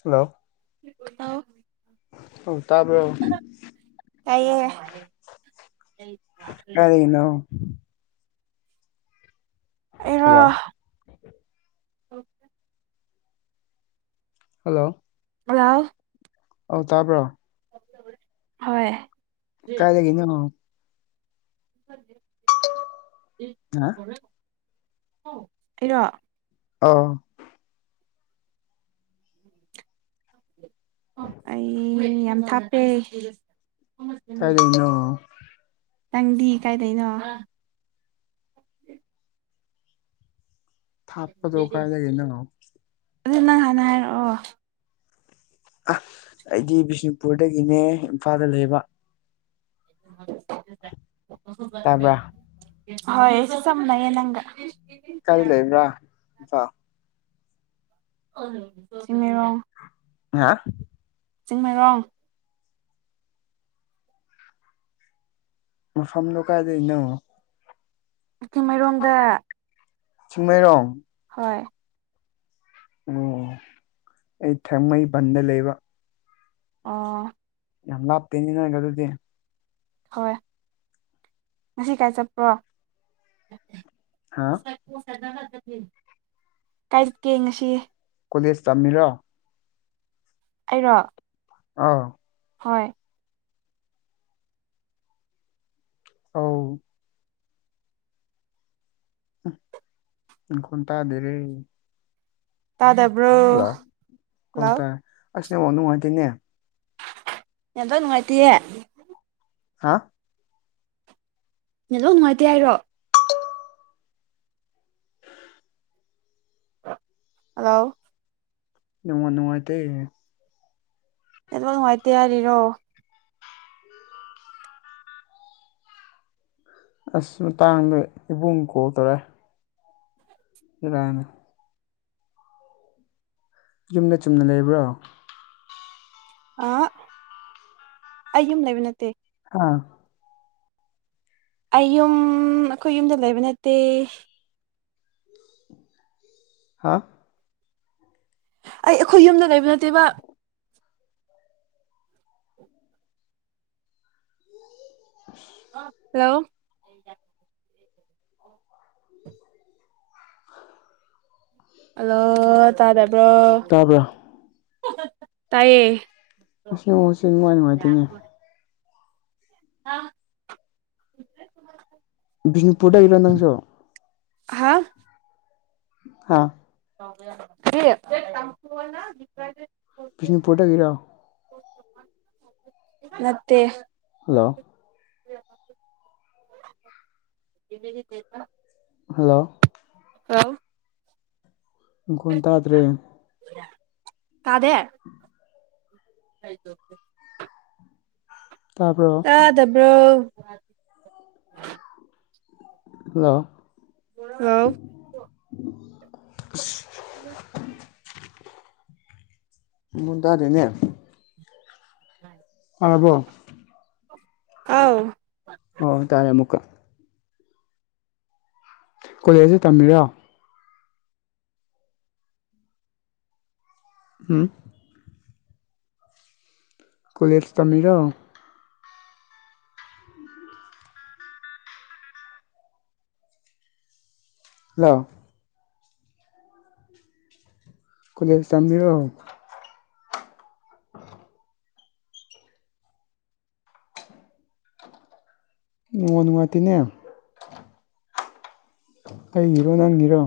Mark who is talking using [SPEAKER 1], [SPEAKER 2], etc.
[SPEAKER 1] hello ꯑꯧ ꯇꯥꯕꯔꯣ
[SPEAKER 2] ꯇꯥꯏꯌꯦ
[SPEAKER 1] ꯑꯔꯅ
[SPEAKER 2] ꯑꯩꯔꯣ
[SPEAKER 1] ꯍꯜꯂꯣ ꯍꯜꯂꯣ
[SPEAKER 2] ꯍꯂꯥꯎ
[SPEAKER 1] ꯑꯧ ꯇꯥꯕ꯭ꯔꯣ
[SPEAKER 2] ꯍꯣꯏ
[SPEAKER 1] ꯀꯥꯏ ꯂꯩꯒꯦꯅꯪ ꯍꯥ
[SPEAKER 2] ꯑꯩꯔꯣ
[SPEAKER 1] ꯑ
[SPEAKER 2] ꯑꯩ ꯌꯥꯝ ꯊꯥꯞꯄꯦ
[SPEAKER 1] ꯀꯥꯏ ꯂꯩꯅꯣ
[SPEAKER 2] ꯅꯪꯗꯤ ꯀꯥꯏꯗꯩꯅꯣ
[SPEAKER 1] ꯊꯥꯞꯄꯗ ꯀꯥꯏ ꯂꯩꯗꯒꯤꯦꯅ
[SPEAKER 2] ꯑꯗꯨ ꯅꯪ ꯍꯥꯟꯅ ꯍꯥꯏꯔꯛꯑꯣ
[SPEAKER 1] ꯑ ꯑꯩꯗꯤ ꯕꯤꯁꯅꯨꯄꯨꯔꯗꯒꯤꯅꯦ ꯏꯝꯐꯥꯜꯗ ꯂꯩꯕ
[SPEAKER 2] ꯑꯟꯑꯣꯗꯤꯕꯜ
[SPEAKER 1] ꯇꯥꯕ꯭ꯔ
[SPEAKER 2] ꯍꯣꯏ ꯆꯝꯅ ꯌꯦ ꯅꯪꯒꯥ
[SPEAKER 1] ꯀꯔꯤ ꯂꯩꯕ꯭ꯔꯥꯣ
[SPEAKER 2] ꯔꯣ
[SPEAKER 1] ꯍꯥ
[SPEAKER 2] ꯀꯛ ꯆꯤꯡꯃꯩꯔꯣꯡ
[SPEAKER 1] ꯃꯐꯝꯐꯝꯗ ꯀꯥꯏꯗꯅ
[SPEAKER 2] ꯏꯤꯡꯃꯔꯣꯡꯗ
[SPEAKER 1] ꯆꯃꯩꯔꯣꯡ
[SPEAKER 2] ꯍꯣꯏ
[SPEAKER 1] ꯑꯣ ꯑꯩ ꯊꯦꯡꯃꯩ ꯕꯟꯗ ꯂꯩꯕ
[SPEAKER 2] ꯑꯣ
[SPEAKER 1] ꯌꯥꯝ ꯂꯥꯞꯇꯦꯅꯤꯅꯒ ꯑꯗꯨꯗꯤ
[SPEAKER 2] ꯍꯣꯏ ꯉꯁꯤ ꯀꯥꯏ ꯆꯠꯄ꯭ꯔꯣ
[SPEAKER 1] ꯍꯥ
[SPEAKER 2] ꯀꯥꯏꯠꯀꯦ ꯉꯁꯤ
[SPEAKER 1] ꯀꯣꯂꯦꯖ ꯇꯝꯃꯤꯔꯣ
[SPEAKER 2] ꯑꯩꯔꯣ
[SPEAKER 1] ꯑꯥ
[SPEAKER 2] ꯍꯣꯏ
[SPEAKER 1] ꯑꯥꯎ ꯈꯟꯇꯗꯔꯦ
[SPEAKER 2] ꯇꯥꯗꯕ꯭ꯔꯣ ꯂꯑꯣ
[SPEAKER 1] ꯑꯁꯅꯦꯕ ꯅꯨꯡꯉꯥꯏꯇꯦꯅꯦ
[SPEAKER 2] ꯌꯦꯇ ꯅꯨꯡꯉꯥꯏꯇꯌꯦ
[SPEAKER 1] ꯍꯥ
[SPEAKER 2] ꯅ ꯂꯣꯏ ꯅꯨꯡꯉꯥꯏꯇꯦ ꯍꯥꯏꯔꯣ ꯍꯜꯂꯣ
[SPEAKER 1] ꯏꯉ ꯅꯅꯨꯡꯥꯏꯇꯦ
[SPEAKER 2] ꯅ ꯅꯨꯡꯉꯥꯏꯇꯦ ꯌꯥꯔꯤꯔꯣ
[SPEAKER 1] ꯑꯁ ꯃꯇꯥꯡꯗ ꯏꯕꯨꯡ ꯀꯣꯜ ꯇꯧꯔꯦ ꯏꯅ ꯌꯨꯝꯗ ꯆꯨꯝꯅ ꯂꯩꯕ꯭ꯔꯣ
[SPEAKER 2] ꯑ ꯑꯩꯌꯨꯝ ꯂꯩꯕ ꯅꯠꯇꯦ
[SPEAKER 1] ꯑꯥ
[SPEAKER 2] ꯑꯩ ꯌꯨꯝ ꯑꯩꯈꯣꯏ ꯌꯨꯝꯗ ꯂꯩꯕ ꯅꯠꯇꯦ
[SPEAKER 1] ꯍꯥ
[SPEAKER 2] ꯑꯩ ꯑꯩꯈꯣꯏ ꯌꯨꯝꯗ ꯂꯩꯩꯕ ꯅꯠꯇꯦꯕ ꯍꯜꯂꯣ ꯍꯜꯂꯣ ꯇꯥꯗꯕ꯭ꯔꯣ
[SPEAKER 1] ꯇꯥꯕ꯭ꯔꯥ
[SPEAKER 2] ꯇꯥꯏꯌꯦ
[SPEAKER 1] ꯉ ꯃꯍꯁꯦ ꯅꯨꯡꯉꯥꯏ ꯅꯨꯡꯉꯥꯏꯇꯣꯏꯅꯦ
[SPEAKER 2] ꯑ
[SPEAKER 1] ꯕꯤꯁꯅꯨꯄꯨꯔꯗ ꯍꯔꯗꯪꯁꯨꯣ
[SPEAKER 2] ꯍꯥ
[SPEAKER 1] ꯑꯥ
[SPEAKER 2] ꯌꯦ
[SPEAKER 1] ꯄꯕꯤꯁꯅ ꯐꯣꯇꯣꯛꯒꯔꯑꯣ
[SPEAKER 2] ꯅꯠꯇꯦ
[SPEAKER 1] ꯍꯜꯂꯣ ꯍꯜꯂꯣ
[SPEAKER 2] ꯑ
[SPEAKER 1] ꯈꯣꯟ ꯇꯥꯗ꯭ꯔꯦ
[SPEAKER 2] ꯀꯗ ꯍꯥꯏꯀꯦ
[SPEAKER 1] ꯇꯥꯕ꯭ꯔꯣ
[SPEAKER 2] ꯇꯥꯗꯕ꯭ꯔꯣ
[SPEAKER 1] ꯍꯜꯂꯣ
[SPEAKER 2] ꯑꯥꯎ ꯎꯝ
[SPEAKER 1] ꯃꯗꯥ ꯑꯗꯨꯅꯦ
[SPEAKER 2] ꯎꯝ
[SPEAKER 1] ꯐꯔꯕꯣ
[SPEAKER 2] ꯑꯥꯎ
[SPEAKER 1] ꯑꯣ ꯇꯥꯔꯦ ꯑꯃꯨꯛꯀ ꯀꯣꯂꯦꯖꯁꯤ ꯇꯝꯃꯤꯔꯣ ꯎꯝ ꯀꯣꯂꯦꯖꯇꯃꯤꯔꯣ ꯍꯜꯂꯣ ꯀꯂꯖ ꯆꯝꯕꯤꯕ ꯑꯣꯟ ꯃꯥꯇꯅꯦꯦ ꯑꯩꯒꯤꯔꯣ ꯅꯪꯒꯤꯔꯣ